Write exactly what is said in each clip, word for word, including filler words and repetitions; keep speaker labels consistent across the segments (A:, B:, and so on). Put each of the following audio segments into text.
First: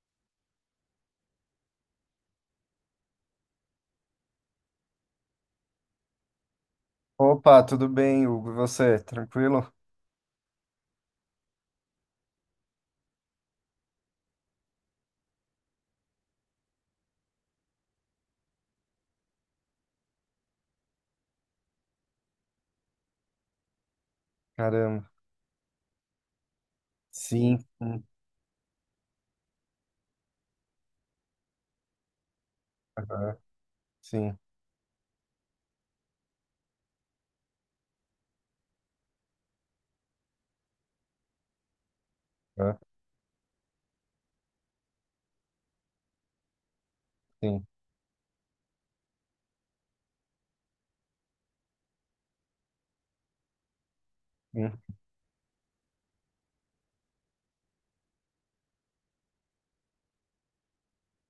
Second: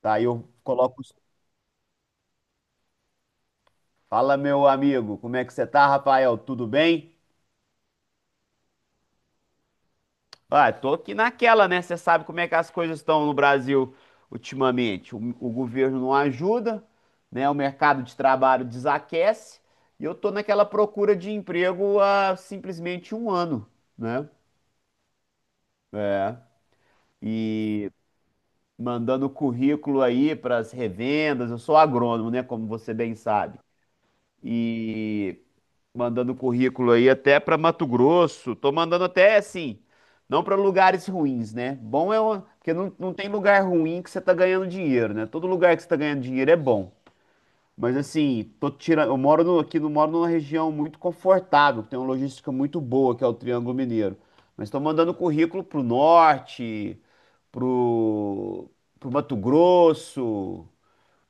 A: Tá, aí eu coloco. os- Fala, meu amigo, como é que você tá, Rafael? Tudo bem?
B: Opa, tudo bem, Hugo? E você? Tranquilo?
A: Ah, tô aqui naquela, né? Você sabe como é que as coisas estão no Brasil ultimamente. O, o governo não ajuda, né? O mercado de trabalho desaquece e eu tô naquela procura de emprego há simplesmente um ano, né?
B: Caramba.
A: É.
B: Sim.
A: E
B: Sim.
A: mandando currículo aí para as revendas. Eu sou agrônomo, né? Como você bem
B: Aham.
A: sabe.
B: Sim.
A: E mandando currículo aí até para Mato Grosso. Tô mandando até assim, não para lugares ruins, né? Bom é o- porque
B: Aham.
A: não, não tem lugar ruim que você tá ganhando dinheiro, né? Todo lugar que você tá ganhando dinheiro é bom.
B: Sim.
A: Mas assim, tô tirando, eu moro no, aqui, não moro numa região muito confortável, que tem uma logística muito boa, que é o Triângulo Mineiro. Mas
B: Hum.
A: estou mandando currículo pro norte, pro, pro Mato Grosso,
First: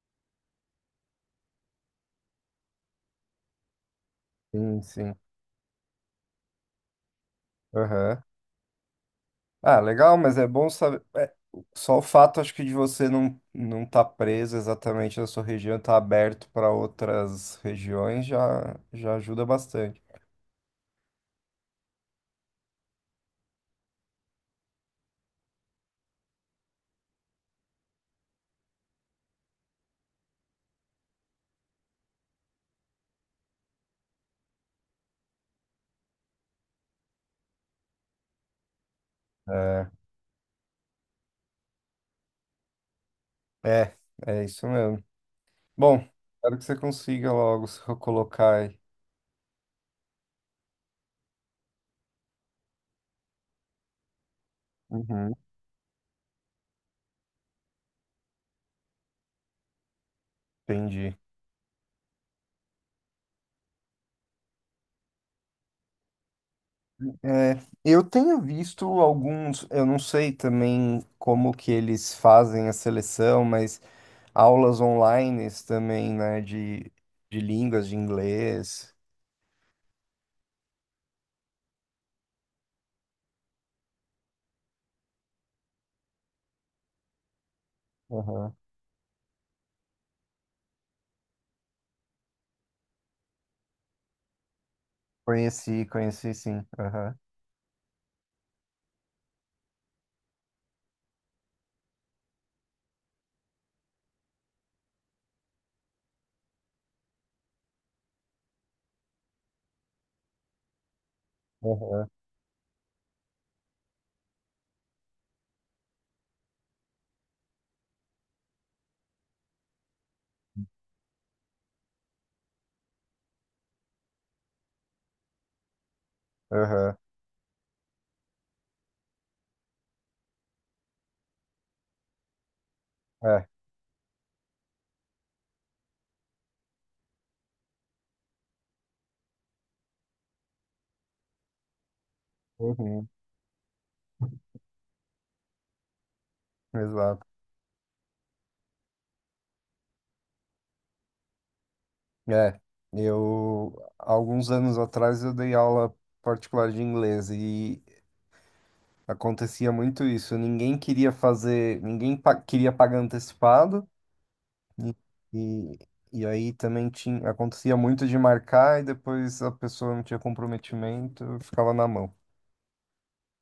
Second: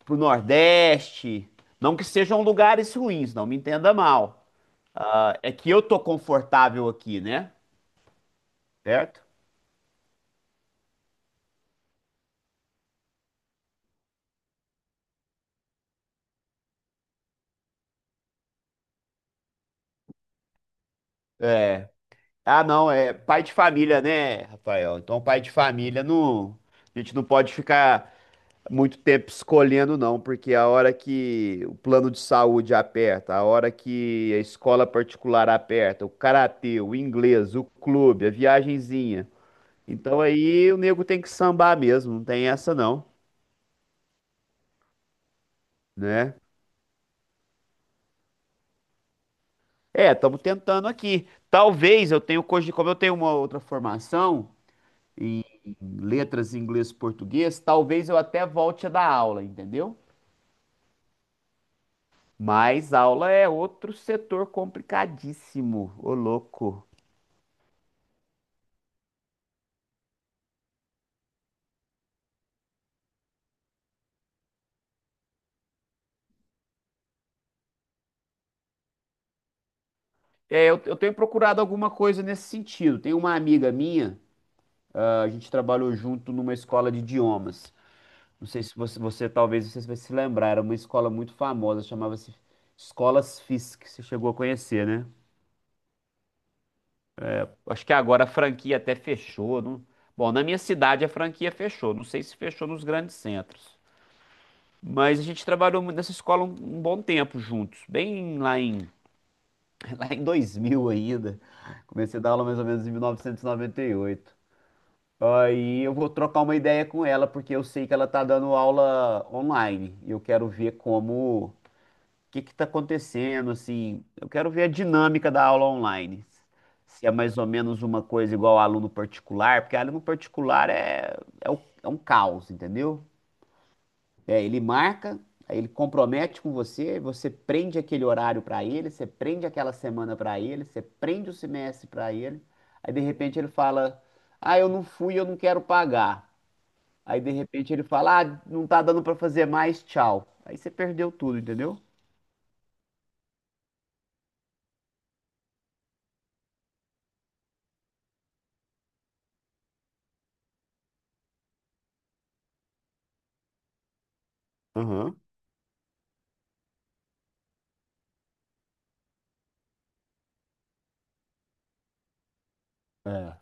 A: pro Nordeste. Não que sejam lugares ruins, não me entenda mal.
B: Sim, sim.
A: Ah, é que eu tô confortável aqui, né?
B: Aham.
A: Certo?
B: Ah, legal, mas é bom saber. É, só o fato, acho que, de você não não estar preso exatamente na sua região, estar aberto para outras regiões já, já ajuda bastante.
A: É. Ah, não, é pai de família, né, Rafael? Então, pai de família, não, a gente não pode ficar muito tempo escolhendo, não, porque a hora que o plano de saúde aperta, a hora que a escola particular aperta, o karatê, o inglês, o clube, a viagenzinha.
B: É,
A: Então, aí o nego tem que sambar mesmo, não tem essa, não,
B: é, é isso mesmo. Bom,
A: né?
B: espero que você consiga logo se recolocar aí.
A: É, estamos tentando aqui. Talvez eu tenha, cogi- como eu tenho uma outra formação
B: Uhum.
A: em em letras em inglês e português, talvez eu até volte a dar aula, entendeu?
B: Entendi.
A: Mas aula é outro setor complicadíssimo, ô louco.
B: É, eu tenho visto alguns, eu não sei também como que eles fazem a seleção, mas aulas online também, né, de, de línguas, de inglês.
A: É, eu, eu tenho procurado alguma coisa nesse sentido. Tem uma amiga minha, ah, a gente trabalhou junto numa escola de idiomas. Não
B: Aham.
A: sei se você, você talvez você vai se lembrar, era uma escola muito famosa, chamava-se Escolas Fisk, que você chegou a conhecer, né?
B: Conheci, conheci sim. Aham,
A: Acho que agora a franquia até fechou. Não. Bom, na minha cidade a franquia fechou. Não sei se fechou nos grandes centros. Mas a gente trabalhou mu- nessa escola um, um bom tempo juntos. Bem lá em, lá em dois mil ainda.
B: aham,
A: Comecei a dar aula mais ou menos em mil novecentos e noventa e oito. Aí eu vou trocar uma ideia com ela, porque eu sei que ela tá dando aula online. E eu quero ver como que que está acontecendo, assim, eu quero ver a dinâmica da aula online.
B: aham.
A: Se é mais ou menos uma coisa igual ao aluno particular, porque aluno particular é, é, o- é um caos, entendeu?
B: É,
A: É, ele marca, aí ele compromete com você, você prende aquele horário para ele, você prende aquela semana para ele, você prende o semestre para ele, aí de
B: uhum,
A: repente ele fala, ah, eu não fui, eu não quero pagar. Aí
B: exato.
A: de repente ele fala, ah, não tá dando para fazer mais, tchau. Aí você perdeu tudo, entendeu?
B: É, eu, alguns anos atrás eu dei aula particular de inglês e acontecia muito isso. Ninguém queria fazer, ninguém pa- queria pagar antecipado. E,
A: Aham.
B: e, e aí também tinha, acontecia muito de marcar e depois a pessoa não tinha comprometimento, ficava na mão.
A: É.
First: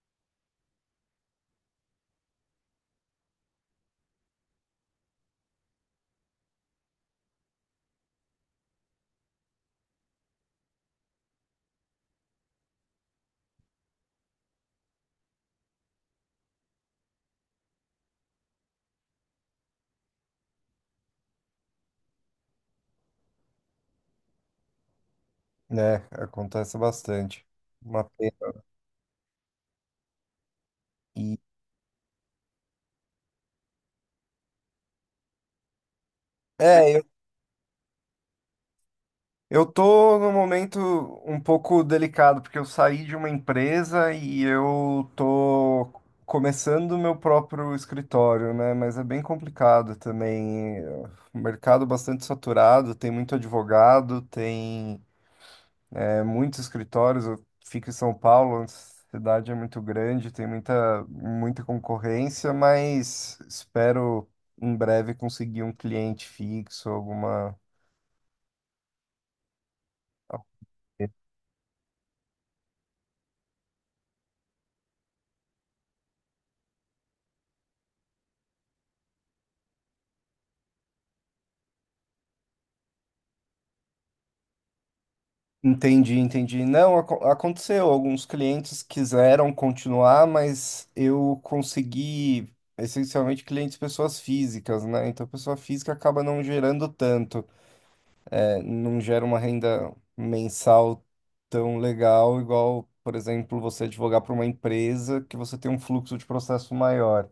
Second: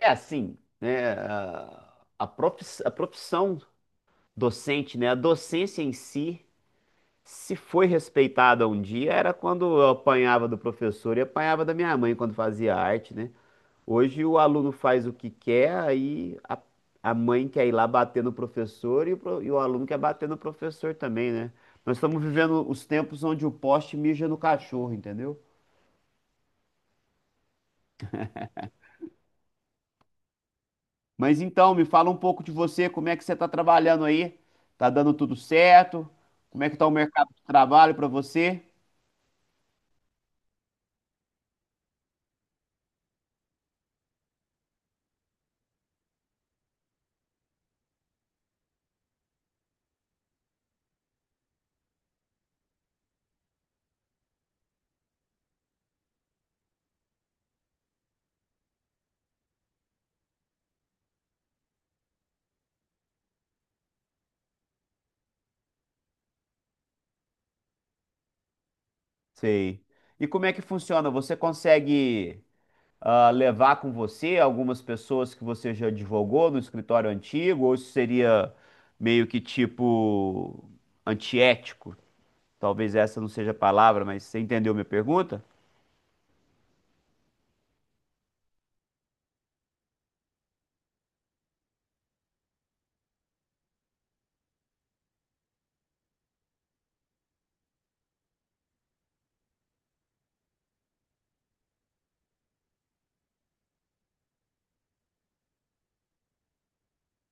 A: É assim, né? A, a profis- a profissão docente, né? A docência em si, se foi respeitada um dia, era quando eu apanhava do professor e apanhava da minha mãe quando fazia arte, né? Hoje o aluno faz o que quer, aí a, a mãe quer ir lá bater no professor e o, pro- e o aluno quer bater no professor também, né? Nós estamos vivendo os tempos onde o poste mija no cachorro, entendeu?
B: É, acontece bastante. Uma pena. E,
A: Mas então, me fala um pouco de você, como é que você está trabalhando aí? Tá dando tudo certo? Como é que está o
B: é, eu,
A: mercado de trabalho para você?
B: eu tô num momento um pouco delicado, porque eu saí de uma empresa e eu tô começando o meu próprio escritório, né? Mas é bem complicado também. O mercado bastante saturado, tem muito advogado, tem. É muitos escritórios, eu fico em São Paulo, a cidade é muito grande, tem muita, muita concorrência, mas espero em breve conseguir um cliente fixo, alguma.
A: Sei. E como é que funciona? Você consegue ah, levar com você algumas pessoas que você já advogou no escritório antigo? Ou isso seria meio que tipo antiético? Talvez essa não seja a palavra, mas você entendeu minha pergunta?
B: Entendi, entendi. Não, aco- aconteceu. Alguns clientes quiseram continuar, mas eu consegui essencialmente clientes pessoas físicas, né? Então, pessoa física acaba não gerando tanto, não gera uma renda mensal tão legal, igual, por exemplo, você advogar para uma empresa que você tem um fluxo de processo maior.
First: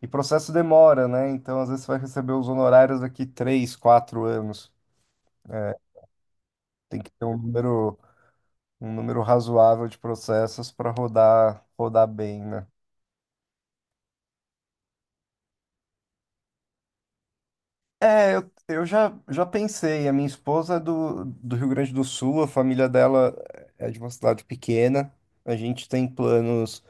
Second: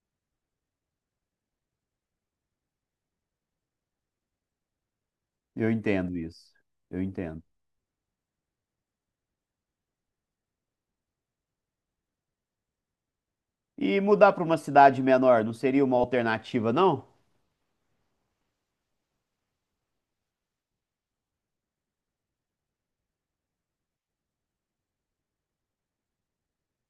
B: E processo demora, né? Então, às vezes, você vai receber os honorários daqui três, quatro anos.
A: Eu entendo isso.
B: Tem
A: Eu
B: que ter um
A: entendo.
B: número, um número razoável de processos para rodar, rodar bem, né?
A: E mudar para uma cidade menor não seria uma alternativa, não?
B: É, eu, eu já, já pensei. A minha esposa é do, do Rio Grande do Sul, a família dela é de uma cidade pequena. A gente tem planos.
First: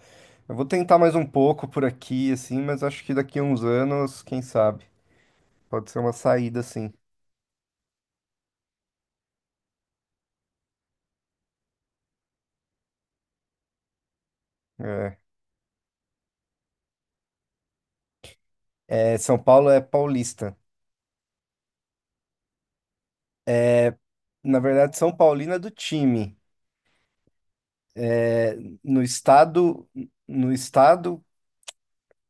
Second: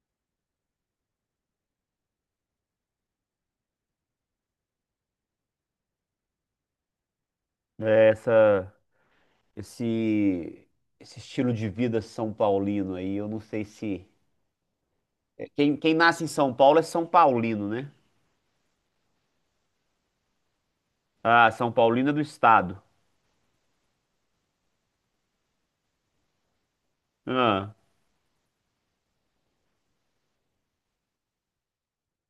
B: Eu vou tentar mais um pouco por aqui, assim, mas acho que daqui a uns anos, quem sabe, pode ser uma saída, assim.
A: É, essa, esse, esse estilo de vida São Paulino aí, eu não sei se.
B: É.
A: É, Quem, quem nasce em São Paulo é São Paulino, né?
B: É, São Paulo é paulista.
A: Ah, São Paulino é do estado.
B: Na verdade, São Paulino é do time.
A: Ah,
B: É, no estado, no estado,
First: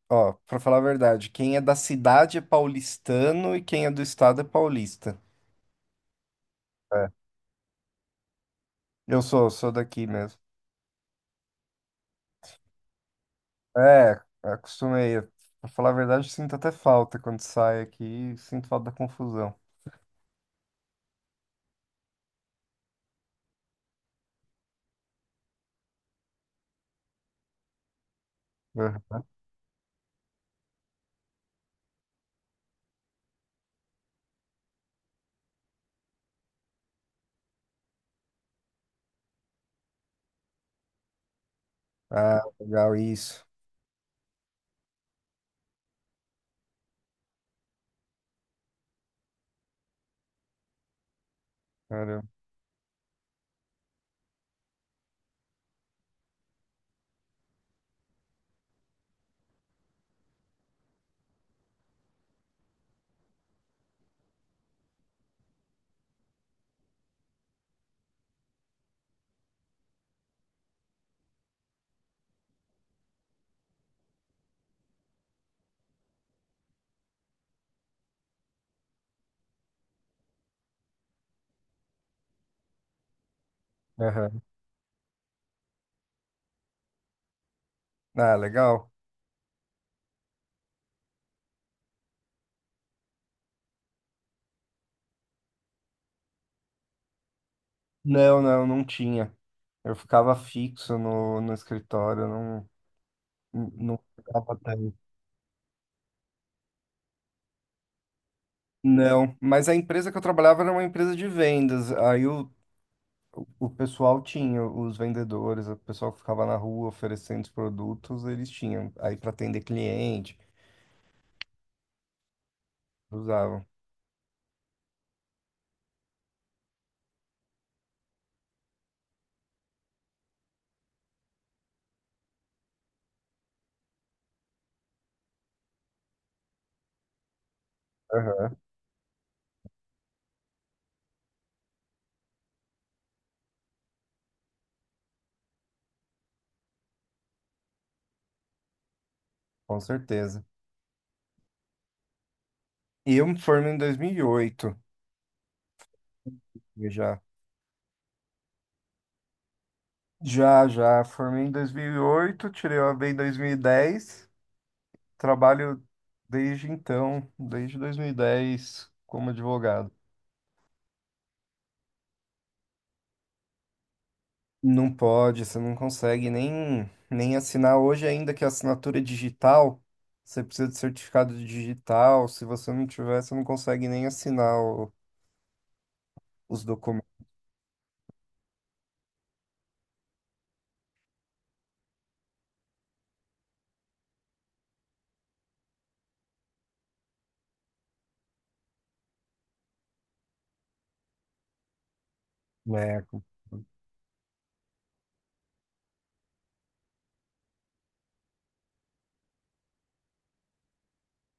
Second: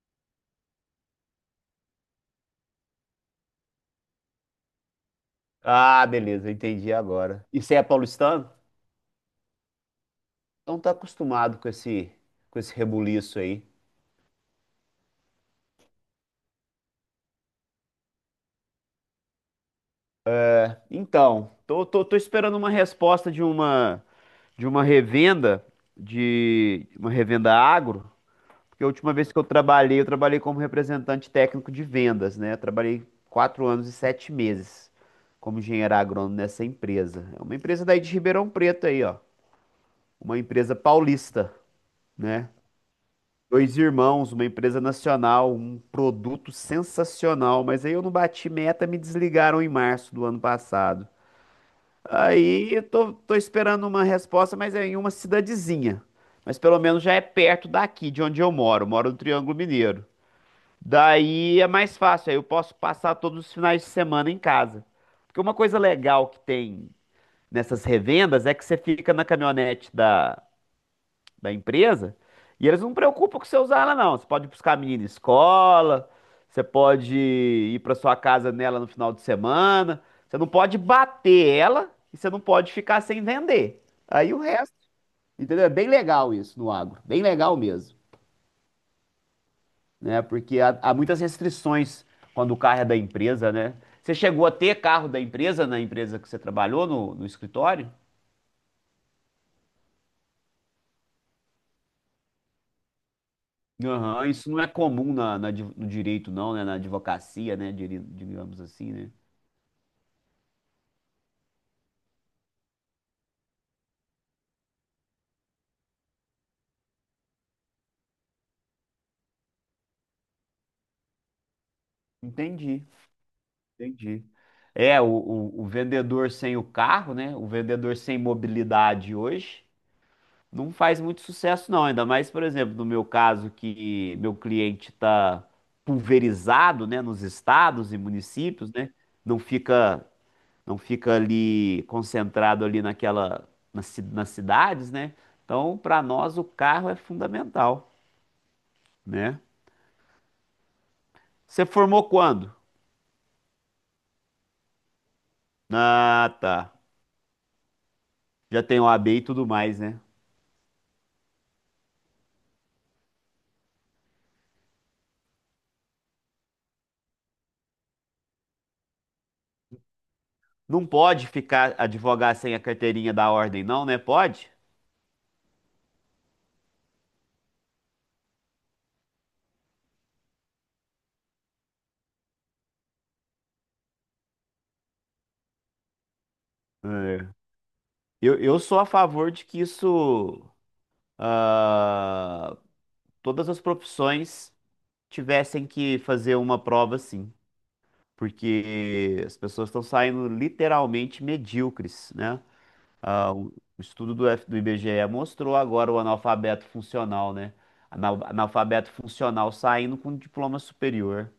B: ó, pra falar a verdade, quem é da cidade é paulistano e quem é do estado é paulista.
A: ah, beleza, entendi
B: É.
A: agora. E você é paulistano?
B: Eu sou, sou daqui mesmo.
A: Então tá acostumado com esse, com esse rebuliço aí.
B: É, acostumei. Pra falar a verdade, sinto até falta quando saio aqui, sinto falta da confusão.
A: Então, tô, tô, tô esperando uma resposta de uma, de uma revenda, de uma revenda agro. Porque a última
B: Aham.
A: vez que eu trabalhei, eu trabalhei como representante técnico de vendas, né? Eu trabalhei quatro anos e sete meses como engenheiro agrônomo nessa empresa. É uma empresa daí de Ribeirão Preto aí, ó. Uma empresa paulista,
B: Ah,
A: né?
B: legal, isso.
A: Dois irmãos, uma empresa nacional, um produto sensacional. Mas aí eu não bati meta, me desligaram em março do ano passado.
B: Caramba.
A: Aí eu tô, tô esperando uma resposta, mas é em uma cidadezinha. Mas pelo menos já é perto daqui, de onde eu moro. Eu moro no Triângulo Mineiro. Daí é mais fácil, aí eu posso passar todos os finais de semana em casa. Porque uma coisa legal que tem nessas revendas é que você fica na caminhonete da, da empresa e eles não preocupam com você usar ela, não. Você pode buscar a menina em escola, você pode ir para sua casa nela no final de semana. Você não pode bater ela e você não pode ficar sem vender. Aí o
B: Aham.
A: resto, entendeu? É bem legal isso no agro, bem legal mesmo.
B: Ah, legal.
A: Né? Porque há, há muitas restrições quando o carro é da empresa, né? Você chegou a ter carro da empresa na empresa que você trabalhou no, no escritório?
B: Não, não, não tinha. Eu ficava fixo no, no escritório, não, não
A: Aham, isso
B: ficava
A: não é
B: tanto.
A: comum na, na di- no direito, não, né? Na advocacia, né? Diri- Digamos assim, né?
B: Não, mas a empresa que eu trabalhava era uma empresa de vendas. Aí o, o pessoal tinha, os vendedores, o pessoal que ficava na rua oferecendo os produtos, eles tinham. Aí para atender cliente,
A: Entendi,
B: usavam.
A: entendi. É, o, o, o vendedor sem o carro, né? O vendedor sem mobilidade hoje, não faz muito sucesso, não. Ainda mais, por exemplo, no meu caso, que meu cliente está pulverizado, né, nos estados e
B: Aham.
A: municípios, né? Não fica, não fica ali concentrado ali naquela, nas, ci- nas cidades, né? Então, para nós, o carro é fundamental, né?
B: Com certeza.
A: Você formou quando?
B: E eu me formei em dois mil e oito,
A: Ah, tá.
B: eu já.
A: Já tem O A B e tudo mais, né?
B: Já, já, formei em dois mil e oito. Tirei o A B em dois mil e dez. Trabalho desde então, desde dois mil e dez como advogado.
A: Não pode ficar advogar sem a carteirinha da ordem, não, né? Pode?
B: Não pode, você não consegue nem, nem assinar. Hoje, ainda que a assinatura é digital, você precisa de certificado digital. Se você não tiver, você não consegue nem assinar o- os documentos.
A: É. Eu, eu sou a favor de que isso ah, todas as profissões tivessem que fazer uma prova assim, porque as pessoas estão saindo literalmente medíocres, né?
B: É,
A: Ah, o o estudo do, F, do I B G E mostrou agora o analfabeto funcional, né? Anal- Analfabeto funcional saindo com diploma superior.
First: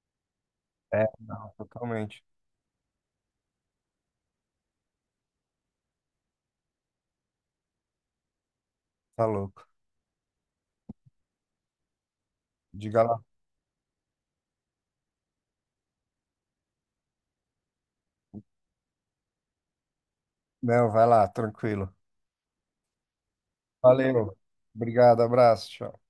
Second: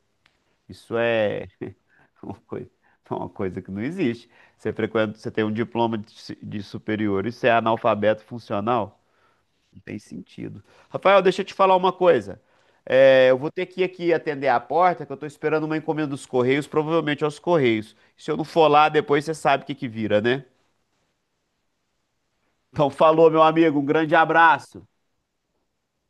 A: Isso
B: é,
A: é
B: não, totalmente.
A: uma coisa, uma coisa que não existe. Você frequenta, você tem um diploma de, su- de superior e você é analfabeto funcional?
B: Tá louco.
A: Tem sentido. Rafael, deixa eu te falar uma coisa.
B: Diga lá.
A: É, eu vou ter que ir aqui atender a porta, que eu tô esperando uma encomenda dos Correios, provavelmente aos Correios. Se eu não for lá, depois você sabe o que que vira, né?
B: Não, vai lá, tranquilo.
A: Então, falou, meu amigo. Um grande
B: Valeu.
A: abraço.
B: Obrigado, abraço, tchau.